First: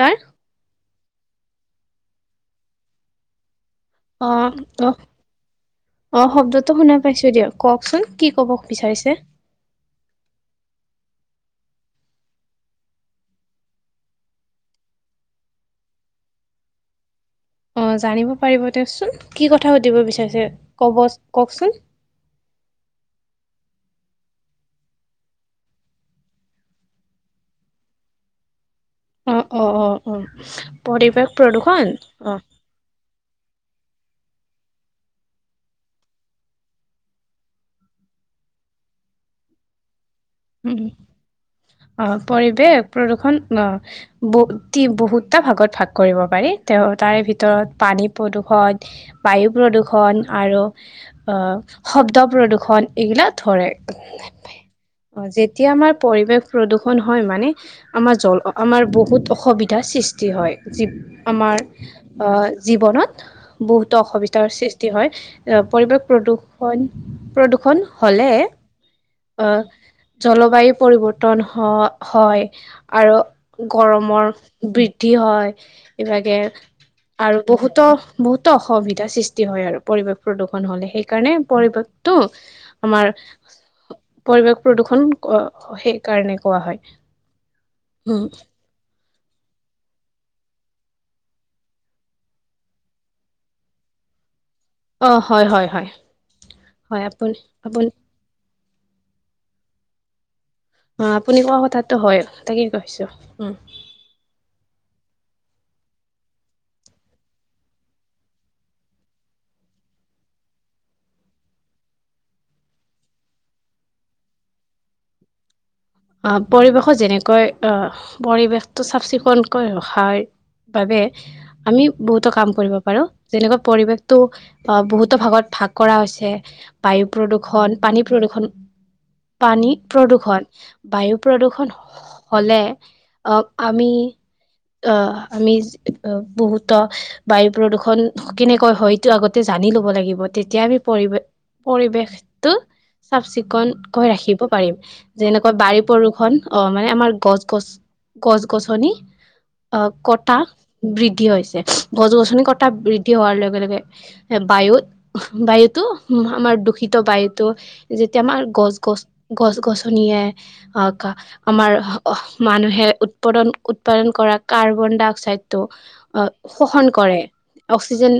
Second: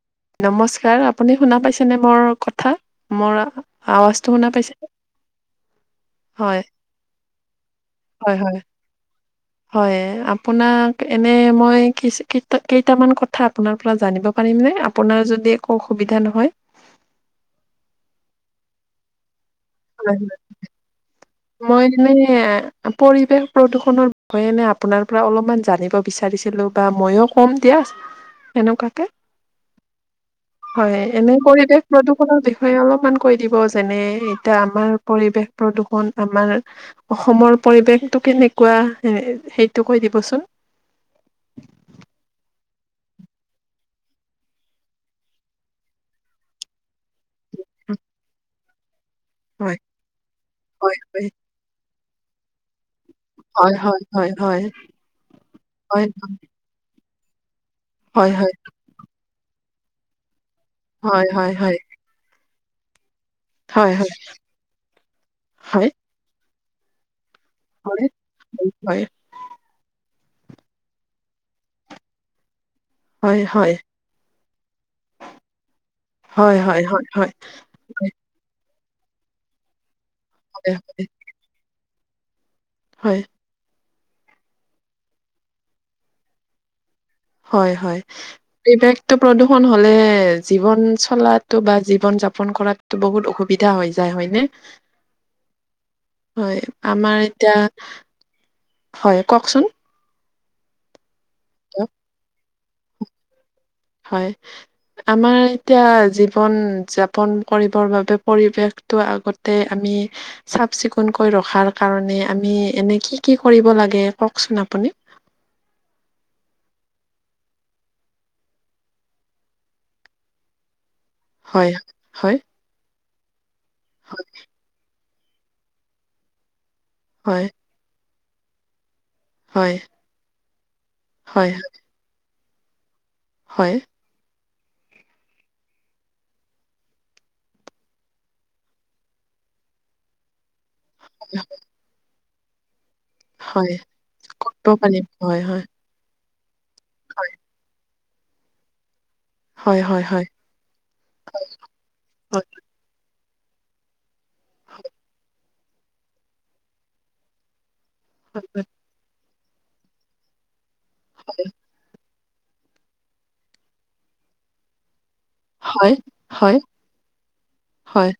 কাৰ নমস্কাৰ আপুনি শুনা পাইছেনে মোৰ কথা মোৰ। আৱাজটো অ', শুনা পাইছে? অ', অ হয়, শব্দটো শুনা পাইছো দিয় কওকচোন কি হয়, কব হয়, বিচাৰিছে। হয় আপোনাক এনে মই কেইটামান কথা আপোনাৰ পৰা জানিব পাৰিম। আপোনাৰ যদি একো অসুবিধা নহয়। অ জানিব পাৰিব দেচোন কি কথা সুধিব হয়, হয়, বিচাৰিছে কব। কওকচোন? মই মনে পৰিৱেশ। প্ৰদূৰষণৰ বিষয়ে নে আপোনাৰ পৰা অলপমান জানিব বিচাৰিছিলো বা ময়ো ক'ম দিয়া। এনেকুৱাকৈ, অ', অ', অ', অ', হয় পৰিৱেশ এনে পৰিৱেশ প্ৰদূষণ অ', প্ৰদূষণৰ বিষয়ে অলপমান। কৈ দিব যেনে এতিয়া আমাৰ পৰিৱেশ প্ৰদূষণ। আমাৰ অসমৰ পৰিৱেশতটো কেনেকুৱা সেইটো কৈ দিব উম অ পৰিৱেশ। প্ৰদূ্ষন বহু বহুতটা ভাগত ভাগ কৰিব পাৰি তেওঁ। তাৰে ভিতৰত পানী প্ৰদূষণ। বায়ু হয় প্ৰদূৰষণ আৰু হয় হয় শব্দ প্ৰদূৰষণ। এইগিলা ধৰে। হয় হয় হয় অ যেতিয়া আমাৰ হয় পৰিৱেশ প্ৰদূষন হয় মানে, আমাৰ হয় জল হয় আমাৰ বহুত অসুবিধা। সৃষ্টি হয় হয় হয় আমাৰ জীৱনত। হয় বহুতো অসুবিধাৰ সৃষ্টি হয় এ হয় পৰিৱেশ প্ৰদূৰষণ। প্ৰদূৰ্ষণ হয় হয় হলে আহ। জলবায়ু পৰিৱৰ্তন হয়। আৰু হয় হয় হয় গৰমৰ বৃদ্ধি হয় এইভাগে হয় হয় হয় হয় হয় হয় আৰু বহুতো বহুতো অসুবিধ এতিয়া সৃষ্টি হয় আৰু পৰিৱেশ প্ৰদূষণ হলে সেইকাৰণে পৰিৱেশতটো। হয় আমাৰ হয় পৰিৱেশ প্ৰদূৰষণ সেইকাৰণে কোৱা হয়। হয় হয়। উম, প্ৰদূষণ হলে জীৱন চলাতো বা জীৱন যাপন কৰাতো বহুত অসুবিধা হৈ যায় হয় ন অ' হয়, হয়, হয়, হয় আমাৰ আপুনি এতিয়া। আপুনি হয় কওকচোন। অ আপুনি কোৱা দিয়ক। কথাাতটো হয় তাকে কৈছো উ। হয়, আমাৰ এতিয়া জীৱন যাপন কৰিবৰ বাবে পৰিৱেশ। আগতে আমি চাফ চিকুণকৈ ৰখাৰ কাৰণে আমি এনে কি কি কৰিব ল। লাগে কওকচোন আপুনি। [unintelligible] আহ পৰিৱেশত যেনেকৈ আহ পৰিৱেশটো চাফ চিকুণকৈ ৰখাৰ। বাবে হয়, আমি বহুতো হয়, কাম কৰিব পাৰো। যেনেকুৱা পৰিৱেশতটো বহুতো ভাগত ভাগ কৰা হৈছে বায়ু হয়, প্ৰদূৰষণ পানী। প্ৰদূৰ্ষণ পানী, হয়, প্ৰদূৰ্ষণ বায়ু, হয়, প্ৰদূৰ্ষণ হলে আহ হয়, আমি। অ আমি বহুত বায়ু প্ৰদূৰ্ষণ কেনেকৈ হয়তটো আগতে জানি। লব লাগিব তেতিয়া আমি পৰি পৰিৱেশটো। চাফ হয়। চিকুণকৈ ৰাখিব কৰিব পাৰিম হয়, যেনে হয়, বৰষুণ অ মানে আমাৰ গছ গছ গছ গছনি। অ হয়, হয়, হয়, কটা বৃদ্ধি হৈছে, গছ গছনি হয়, কটা বৃদ্ধি। হোৱাৰ লগে লগে এ বায়ুত বায়ুতো আমাৰ দূষিত বায়ুটো। যেতিয়া আমাৰ গছ গছ গছ গছনিয়ে অ আমাৰ মানুহে উৎপাদন উৎপাদন কৰা কাৰ্বন ডাই অক্সাইড টো হয়, হয়, শোষণ কৰে হয়, অক্সিজেন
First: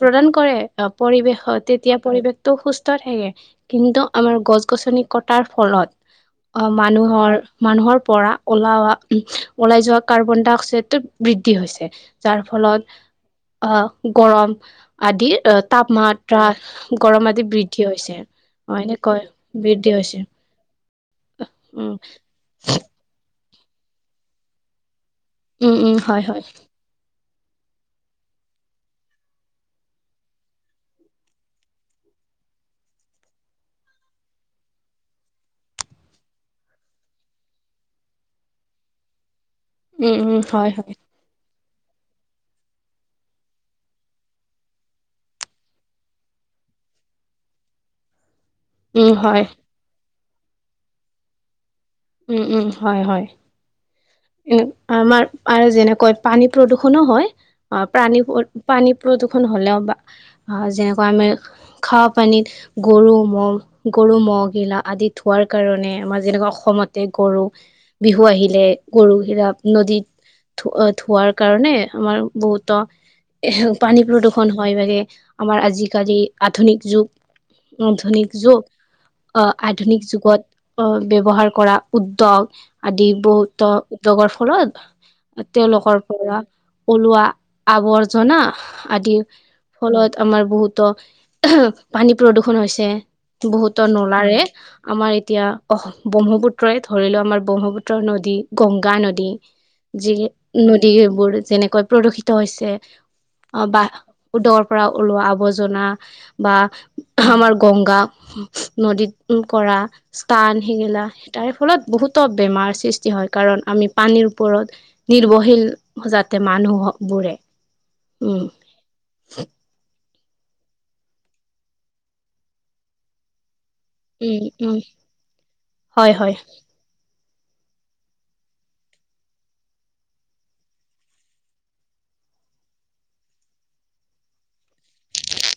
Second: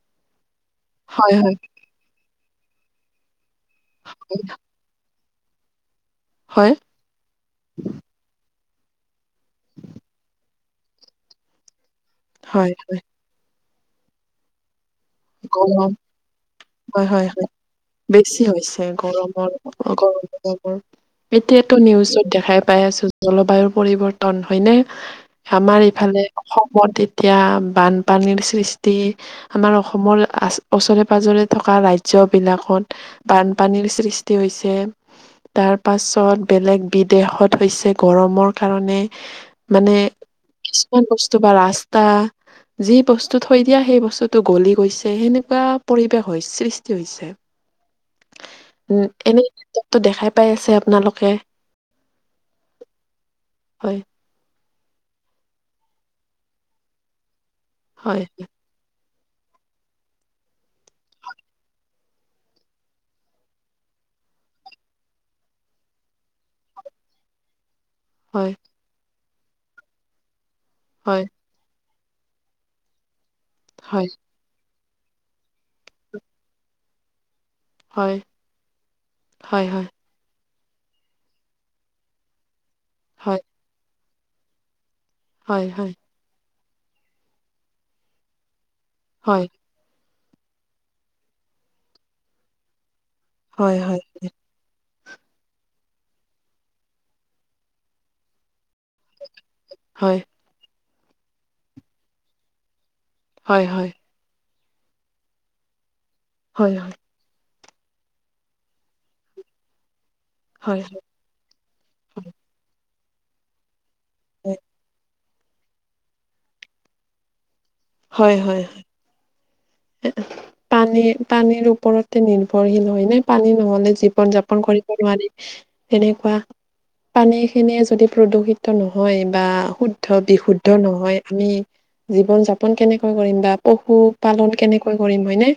প্ৰদান কৰে। অ, হয়, হয়, পৰিৱেশত তেতিয়া পৰিৱেশতটো সুস্থ থাকে কিন্তু আমাৰ গছ গছনি কটাৰ ফলত আহ হয়, মানুহৰ - মানুহৰ পৰা ওলা উ, ওলাই যোৱা কাৰ্বন ডাই অক্সাইডৰ বৃদ্ধি হৈছে। যাৰ হয়, ফলত হয়, আহ গৰম আদি অ, গৰম তাপমাত্ৰা হয়, হয়, গৰম আদি হয়, বৃদ্ধি হৈছে অ, এনে কয় বৃদ্ধি ক হৈছে এতিয়াতো উম নিউজত দেখাই পাই আছো জলবায়ুৰ পৰিৱৰ্তন হয়নে। উম আমাৰ উম ইফালে হয় হয় অসমত এতিয়া বানপানীৰ সৃষ্টি আমাৰ অসমৰ ওচৰে পাজৰে থকা ৰাজ্যবিলাকত বানপানীৰ সৃষ্টি হৈছে। তাৰ পাছত বেলেগ বিদেশত হৈছে গৰমৰ কাৰণে। মানে উম উম হয় হয় কিছুমান বস্তু বাৰ আছে। যি বস্তু থৈ দিয়া সেই বস্তুতটো গলি গৈছে সেনেকুৱা পৰিৱেশৰ সৃষ্টি হৈছে। উম, উম এনে হয় কিতাপটো দেখাই পাই আছে আপোনালোকে? উম - উম, হয় - হয়। হয় আমাৰ আৰু যেনেকৈ পানী প্ৰদূষণো হয় অ, প্ৰানী হয় পানী প্ৰদূষণ হ'লেও বা যেনেকোৱা আমি খোৱা পানীত গৰু ম গৰু ম'গিলা আদি থোৱাৰ কাৰণে আমাৰ যেনেকুৱা অসমতে গৰু বিহু হয় আহিলে গৰু বিলাক নদীত হয় ধোৱাৰ কাৰণে আমাৰ বহুতো পানী হয়, প্ৰদূৰষণ হয় বাবে আমাৰ আজিকালি আধুনিক যুগ হয়, আধুনিক যুগ আহ হয়, হয়, আধুনিক যুগত অ, ব্যৱহাৰ কৰা উদ্যোগ আদি হয়, বহুত উদ্যোগৰ ফলত হয়, হয়, তেওলোকৰ পৰা ওলোৱা আৱৰ্জনা আদিৰ হয়, ফলত আমাৰ বহুতো পানী প্ৰদূৰষন হৈছে। হয়, বহুতৰ হয়। নলাৰে আমাৰ এতিয়া অ, ব্ৰহ্মপুত্ৰই ধৰি লও আমাৰ ব্ৰহ্মপুত্ৰৰ নদী গংগা নদী হয়, হয়, যি হয়, নদীবোৰ যেনেকৈ প্ৰদূষিত হৈছে। অ, হয়, বা হয়, দৰ পৰা ওলোৱা আৱৰ্জনা বা হয়, আমাৰ গংগা নদীত কৰা ঈশ্নান হয়, সেইগিলা তাৰে ফলত বহুতো বেমাৰ সৃষ্টি হয় কাৰণ আমি পানীৰ হয়, ওপৰত নিৰ্ভৰশীল যাতে মানুহ বোৰে হয় - হয়। পানী - পানীৰ ওপৰতে নিৰ্ভৰশীল হয় নে? পানী নহলে জীৱন উম যাপন উম কৰিব নোৱাৰি হয় তেনেকুৱা হয় পানী খিনিয়ে যদি প্ৰদূষিত নহয় বা শুদ্ধ বিশুদ্ধ নহয় আমি জীৱন যাপন কেনেকৈ কৰিম বা পশু পালন কেনেকৈ কৰিম হয়নে?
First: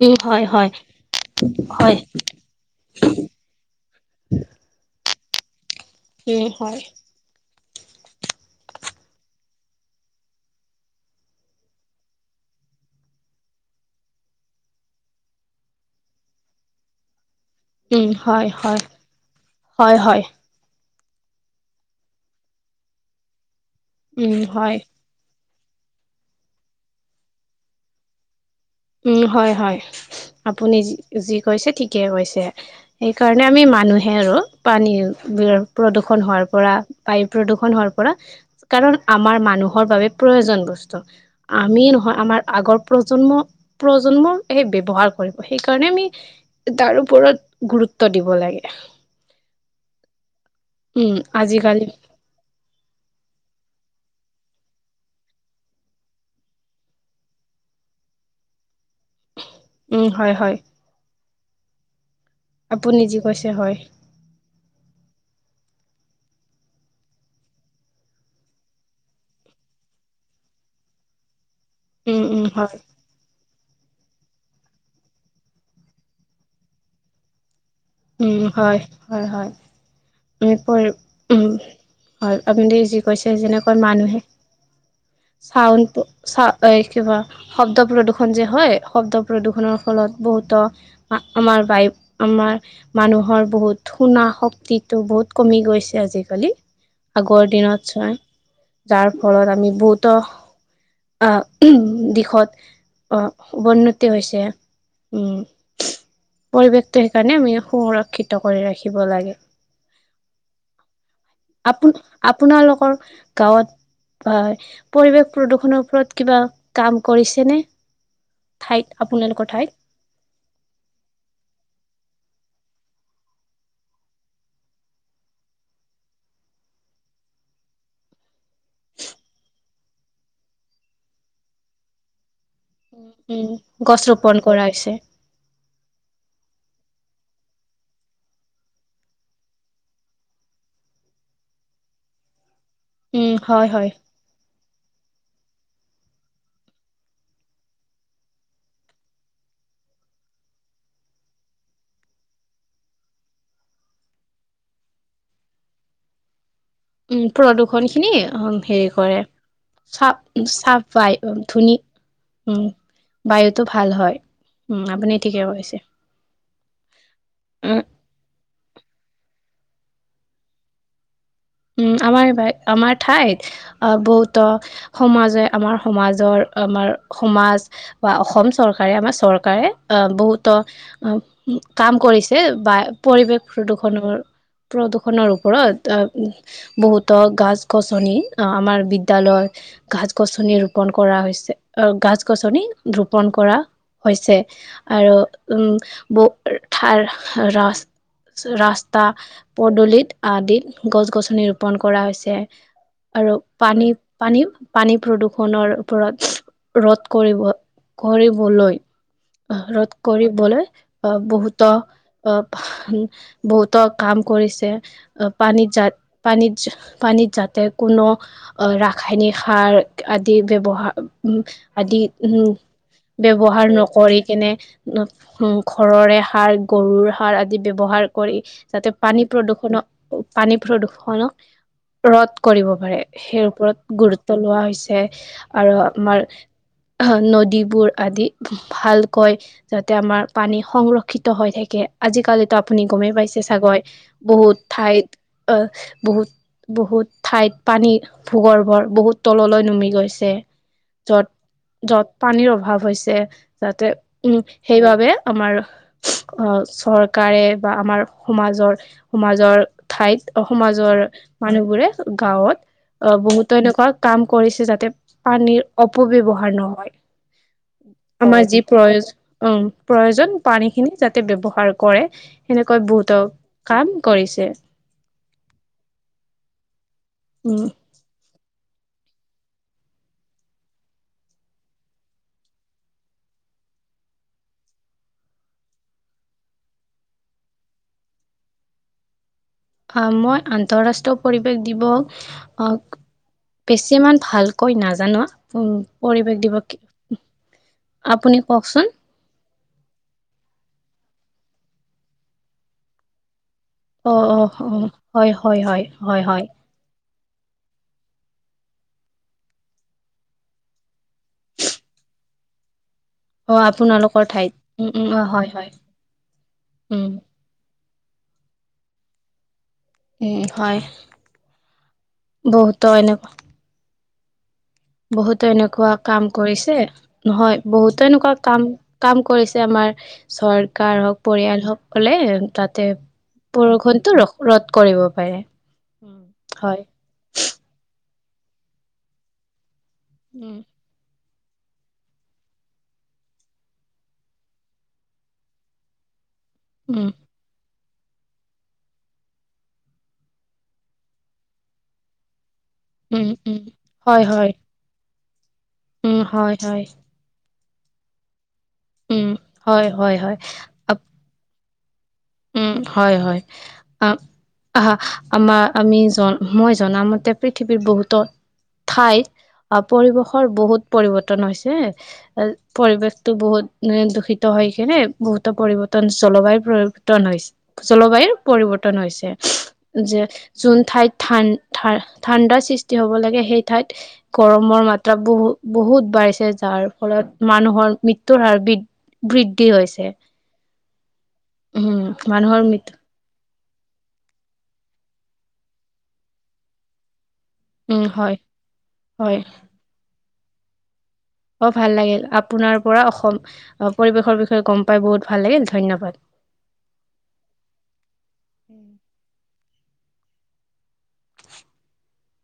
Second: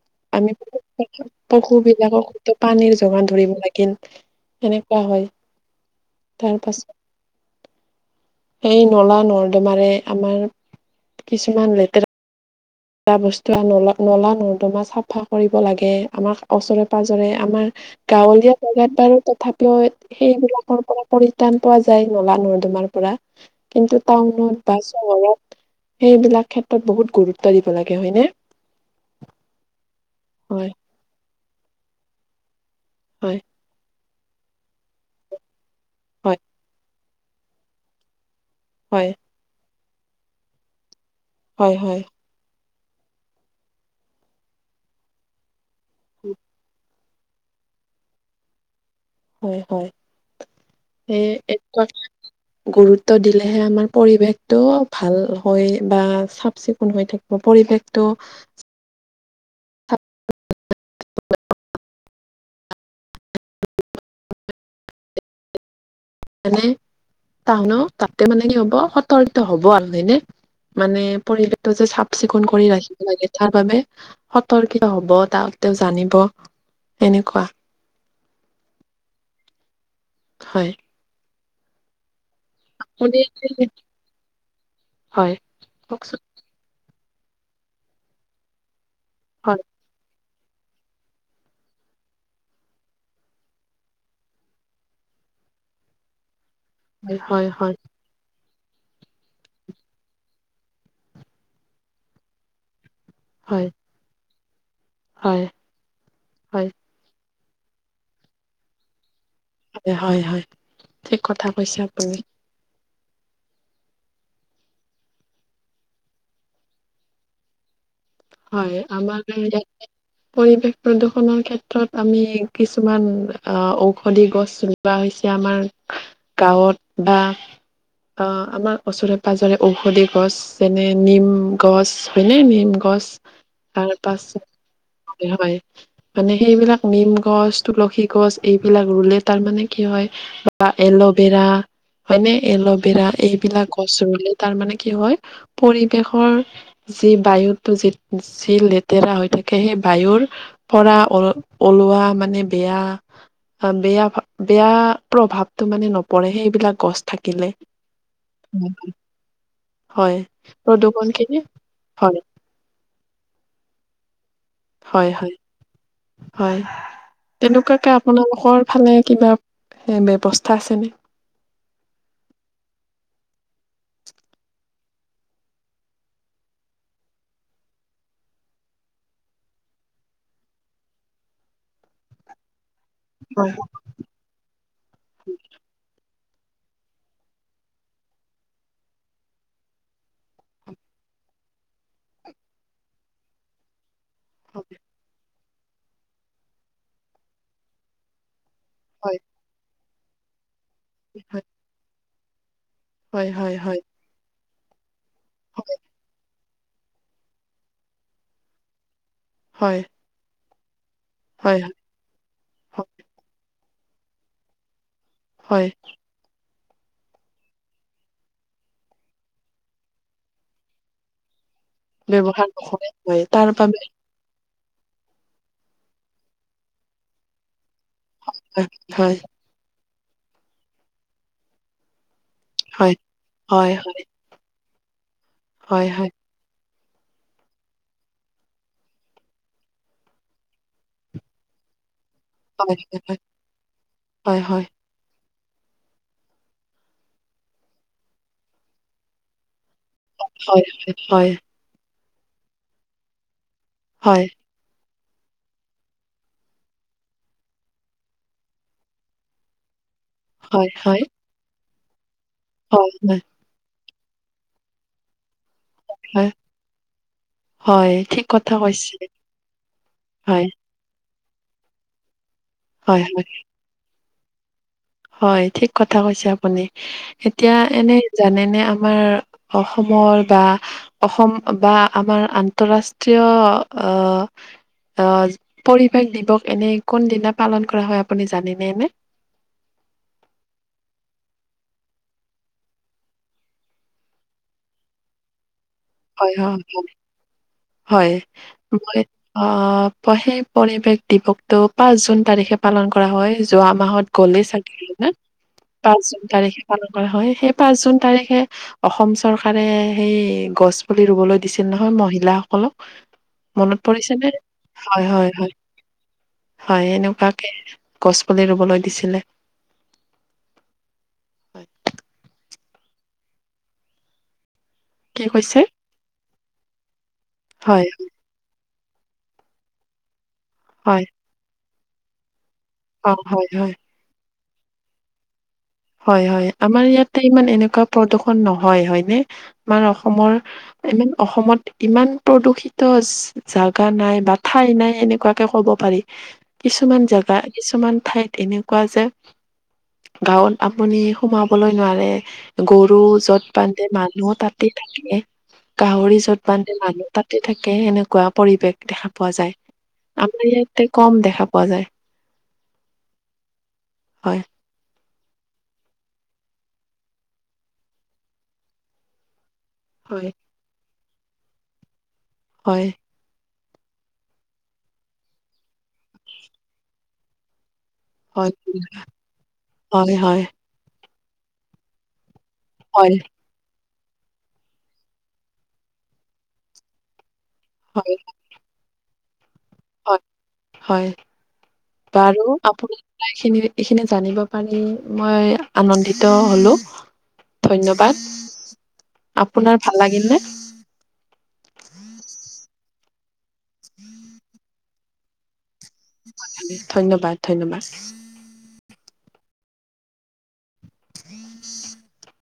উম হয় আমি হয় হয় পশুবিলাকক পানীৰ যোগান ধৰিব লাগিল। সেনেকোৱা হয়। উম, হয়। এই নলা নৰ্দমাৰে আমাৰ কিছুমান লেতেৰা বা বস্তু আ নলা - নলা নৰ্দমা চাফা কৰিব লাগে আমাক ওচৰে পাজৰে আমাৰ উম হয় গাৱলীয়া হয় জেগাত বাৰু তথাপিও হয় হয় সেইবিলাকৰ পৰা পৰিত্ৰাণ পোৱা যায় নলা নৰ্দমাৰ পৰা কিন্তু উম টাউনত হয় বা চহৰত সেইবিলাক ক্ষেত্ৰত বহুত গুৰুত্ব দিব লাগে হয়নে? উম, হয় - হয় হয় আপুনি যি কৈছে ঠিকে কৈছে। হয় সেইকাৰণে আমি মানুহে আৰু পানীৰ বি প্ৰদূ্ষন হয় হোৱাৰ পৰা বায়ু প্ৰদূষণ হোৱাৰ পৰা কাৰণ হয় আমাৰ মানুহৰ বাবে প্ৰয়োজন ব স্তু, হয় আমি হয় নহয় আমাৰ আগৰ প্ৰজন্ম প্ৰজন্ম এই ব্যৱহাৰ কৰিব। সেইকাৰণে আমি তাৰ ওপৰত গুৰুত্ব দিব লাগে। হয় হয় উম সে এক আজিকালি গুৰুত্ব দি লেহে আমাৰ পৰিৱেশটো ভাল হৈ বা চাফ চিকুণ হৈ থাকিব। পৰিৱেশটো উম হয় হয়। [unintelligible] আপুনি যি কৈছে হয়। এনেই। টাউন তাতে মানে কি হব, সতৰ্ক হব আৰু হয় নে মানে পৰিবেশ টো যে চাফ উম উম চিকুণ কৰি হয় ৰাখিব লাগে তাৰ বাবে সতৰ্কীয় হ'ব তাহতিও জানিব এনেকুৱা। উম হয় হয় হয়। হয় উম হয় আপুনি যি কৈছে যেনেকৈ মানুহে হয় চাউনটো কওকচোন এই কিবা শব্দ প্ৰদূৰষণ যে, হয় শব্দ হয় প্ৰদূৰষণৰ ফলত বহুত ত 'আমাৰ বাই আমাৰ মানুহৰ বহুত শুনা শক্তিটো বহুত কমি গৈছে আজিকালি। হয় আগৰ হয় দিনত ছয় যাৰ ফলত আমি বহুতো আহ দিশত হয় অ'বন্নতি হৈছে। উম' হয় হয় পৰিৱেশটো সেইকাৰণে আমি সংৰক্ষিত কৰি ৰাখিব লাগে। হয় হয় হয় ঠিক কথা কৈছে আপোন আপুনি আপোনালোকৰ গাঁৱত হয়। পৰিৱেশ প্ৰদূৰ্ষনৰৰ ওপৰত কিবা কাম কৰিছে নে? হয়, আমাৰ ইয় পৰিৱেশ প্ৰদূষণৰ ক্ষেত্ৰত আমি কিছুমান অ' ঔষধি গছ চলোৱা হৈছে আমাৰ গাঁৱত বা [inaudible] অ' আমাৰ ওচৰে-পজৰে ঔষধি গছ যেনে নিম গছ হয়নে, নিম গছ উম, তাৰ গছ পাছ ৰোপন কৰা হৈছে। হয় মানে সেইবিলাক এই নিম গছ, তুলসী গছ এইবিলাক ৰুলে তাৰমানে কি হয় বা এল'ভেৰা হয়নে এল'ভেৰা উম, এইবিলাক হয়, হয়। গছ ৰুলে তাৰ মানে কি হয় পৰিৱেশৰ যি বায়ুতটো যি যি, লেতেৰা হৈ থাকে সেই বায়ুৰ পৰা ও ওলোৱা মানে বেয়া অ'বেয়া, বেয়া প্ৰভাৱতটো মানে নপৰে। সেইবিলাক গছ উম থাকিলে প্ৰদূৰ্ষন খিনি হেৰি কৰে। হয় চফ-চফ প্ৰদূষণ বাই খিনি ধুনী হয়, উম বায়ুতো ভাল হয়। উম, হয়, আপুনি হয়, ঠিকে কৈছে। হয় উম, তেনেকুৱাকে আপোনালোকৰ ফালে কিবা হে ব্যৱস্থা আছেনে? উম, আমাৰ আমাৰ ঠাইত বহুত সমাজে আমাৰ সমাজৰ আমাৰ সমাজ বা অসম চৰকাৰে আমাৰ চৰকাৰে, আহ বহুতো কাম কৰিছে বা পৰিৱেশ হয়, প্ৰদূৰষণৰ প্ৰদূৰষণৰ ওপৰত। বহুতো গছ-গছনি, আমাৰ বিদ্য়ালয় গছ-গছনি ৰোপন কৰা হৈছে। গছ-গছনি ৰোপন কৰা হৈছে আৰু উম বাৰ ৰা ৰাস্তা হয়, হয়, পদূলিত আদিত হয়, গছ-গছনি ৰুপন কৰা হৈছে। হয়, আৰু হয়, হয়, পানী, পানী, পানী প্ৰদূৰষণৰ ওপৰত ৰ'দ কৰিব, কৰিবলৈ আহ হয়, ৰ'দ কৰিবলৈ আহ' হয়, বহুতো অ' হয়, বহুতো কাম কৰিছে। হয়, পানীজাত পানীত যাতে কোনো ৰাসায়নিক সাৰ আদি ব্যৱহাৰ আদি ব্যৱহাৰ নকৰে হয়, তাৰ উম'ব্যৱহাৰ বাবে নকৰি কেনে উম 'ঘৰৰে সাৰ গৰুৰ সাৰ আদি ব্যৱহাৰ কৰি হয়, যাতে হয়, পানী প্ৰদূৰ্ষণক পানী প্ৰদূৰ্ষনক ৰোধ কৰিব হয়, পাৰে। সেই হয়, ওপৰত হয়, গুৰুত্ব লোৱা হৈছে, আৰু হয়, হয়। আমাৰ নদীবোৰ আদি ভালকৈ যাতে আমাৰ পানী সংৰক্ষিত হৈ থাকে। [unintelligible] আজিকালিতো হয়, আপুনি হয়, গমেই পাইছে চাগৈ হয়, বহুত হয়, ঠাইত বহুত বহুত ঠাইত পানীৰ ভূগৰ্ভৰ বহুত তললৈ নামি [unintelligible] গৈছে। হয়, যত, হয়, য'ত পানীৰ অভাৱ হৈছে। যাতে হয়, উম' সেইবাবে আমাৰ অ'চৰকাৰে বা আমাৰ সমাজৰ সমাজৰ ঠাইত হয়, হয়, হয়, সমাজৰ মানুহবোৰে গাঁৱত অ' বহুতো এনেকুৱা কাম কৰিছে, যাতে পানীৰ হয়, অপব্যৱহাৰৰ নহয়। হয়, ঠিক আমাৰ কথা যি কৈছে, প্ৰয় অ প্ৰয়োজন হয়, পানী খিনি [unintelligible] যাতে ব্যৱহাৰ কৰে সেনেকৈ হয়, বহুতো হয়, কাম কৰিছে। হয়। ঠিক কথা কৈছে আপুনি, এতিয়া উম এনে জানেনে? আমাৰ অসমৰ বা অসম বা আমাৰ আন্তঃৰাষ্ট্ৰীয় অ আহ পৰিৱেশ দিৱস এনে কোন দিনা পালন কৰা হয় আপুনি জানেনে নে মই আন্তঃৰাষ্ট্ৰীয় পৰিৱেশ দিৱস আহ বেছিমান ভালকৈ নাজানো উম হয় পৰিৱেশ হয় দিব হয় [unintelligible] হয় মই অ সেই পৰিৱেশ দি [unintelligible] টো পাঁচ জুন তাৰিখে পালন কৰা হয় যোৱা মাহত অ অ গ'লেই অ চাগে হা হয় হয় হয় পাঁচ হয় জুন হয় তাৰিখে পালন [unintelligible] হয় সেই পাঁচ জুন তাৰিখে অসম চৰকাৰে সেই গছ পুলি ৰুবলৈ দিছিল নহয় মহিলাসকলক অ মনত পৰিছে আপোনালোকৰ নে ঠাইত উম হয় উম অ হয় হয় উম এনেকুৱাকে গছ পুলি ৰুবলৈ দিছিলে উম হয় হয়। বহুতো এনেকুৱা কি বহুতো কৈছে? এনেকুৱা কাম কৰিছে নহয় হয় বহুতো এনেকুৱা কাম কাম কৰিছে আমাৰ চৰকাৰ হয় হওক পৰিয়াল হকলে তাতে অ হয় হয় বৰষুণটো ৰ ৰদ কৰিব পাৰে [unintelligible] হয় হয় আমাৰ ইয়াতে ইমান এনেকুৱা প্ৰদূষন নহয় হয়নে আমাৰ অসমৰ উম ইমান অসমত ইমান প্ৰদূষিত জাগা নাই বা ঠাই নাই এনেকুৱাকে ক'ব পাৰি [unintelligible] কিছুমান উম জেগা কিছুমান ঠাইত এনেকুৱা যে গাঁৱত আপুনি সোমাবলৈ নোৱাৰে গৰু উম যত উম বান্ধে হয় মানুহ হয় তাতে থাকে গাহৰি উম য'ত হয় বান্ধে হয় মানুহ তাতে থাকে এনেকুৱা পৰিৱেশ দেখা উম পোৱা যায় হয় হয় হয় আমাৰ ইয়াতে কম দেখা পোৱা যায় উম হয় হয় হয় আহা [unintelligible] আমাৰ আমি জন মই জনামতে পৃথিৱীৰ বহুত ঠাই অ হয় পৰিৱেশৰ বহুত পৰিৱৰ্তন হৈছে হয় পৰিৱেশটো বহুত [unintelligible] দূষিত হৈ কিনে বহুতো পৰিৱৰ্তন জলবায়ু পৰিৱৰ্তন হৈছে জলবায়ুৰ হয় পৰিৱৰ্তন হৈছে হয় যে হয় যোন ঠাইত থান ঠাণ্ডাৰ সৃষ্টি হ'ব হয় লাগে সেই ঠাইত গৰমৰ মাত্ৰা বহু বহুত বাঢ়িছে যাৰ ফলত মানুহৰ হয় মৃত্যুৰ হাৰ বি বৃদ্ধি হৈছে হয় হয়। উম বাৰু মানুহৰ মৃত্যু আপোনাৰ এইখিনি এইখিনি জানিব পাৰি মই আনন্দিত হলো উম ধন্যবাদ হয় হয় আপোনাৰ ভাল লাগিল নে [unintelligible] অ ভাল লাগিল আপোনাৰ পৰা অসম পৰিবেশৰ বিষয়ে গম পাই বহুত ভাল লাগিল ধন্যবাদ ধন্যবাদ ধন্যবাদ [unintelligible] [inaudible]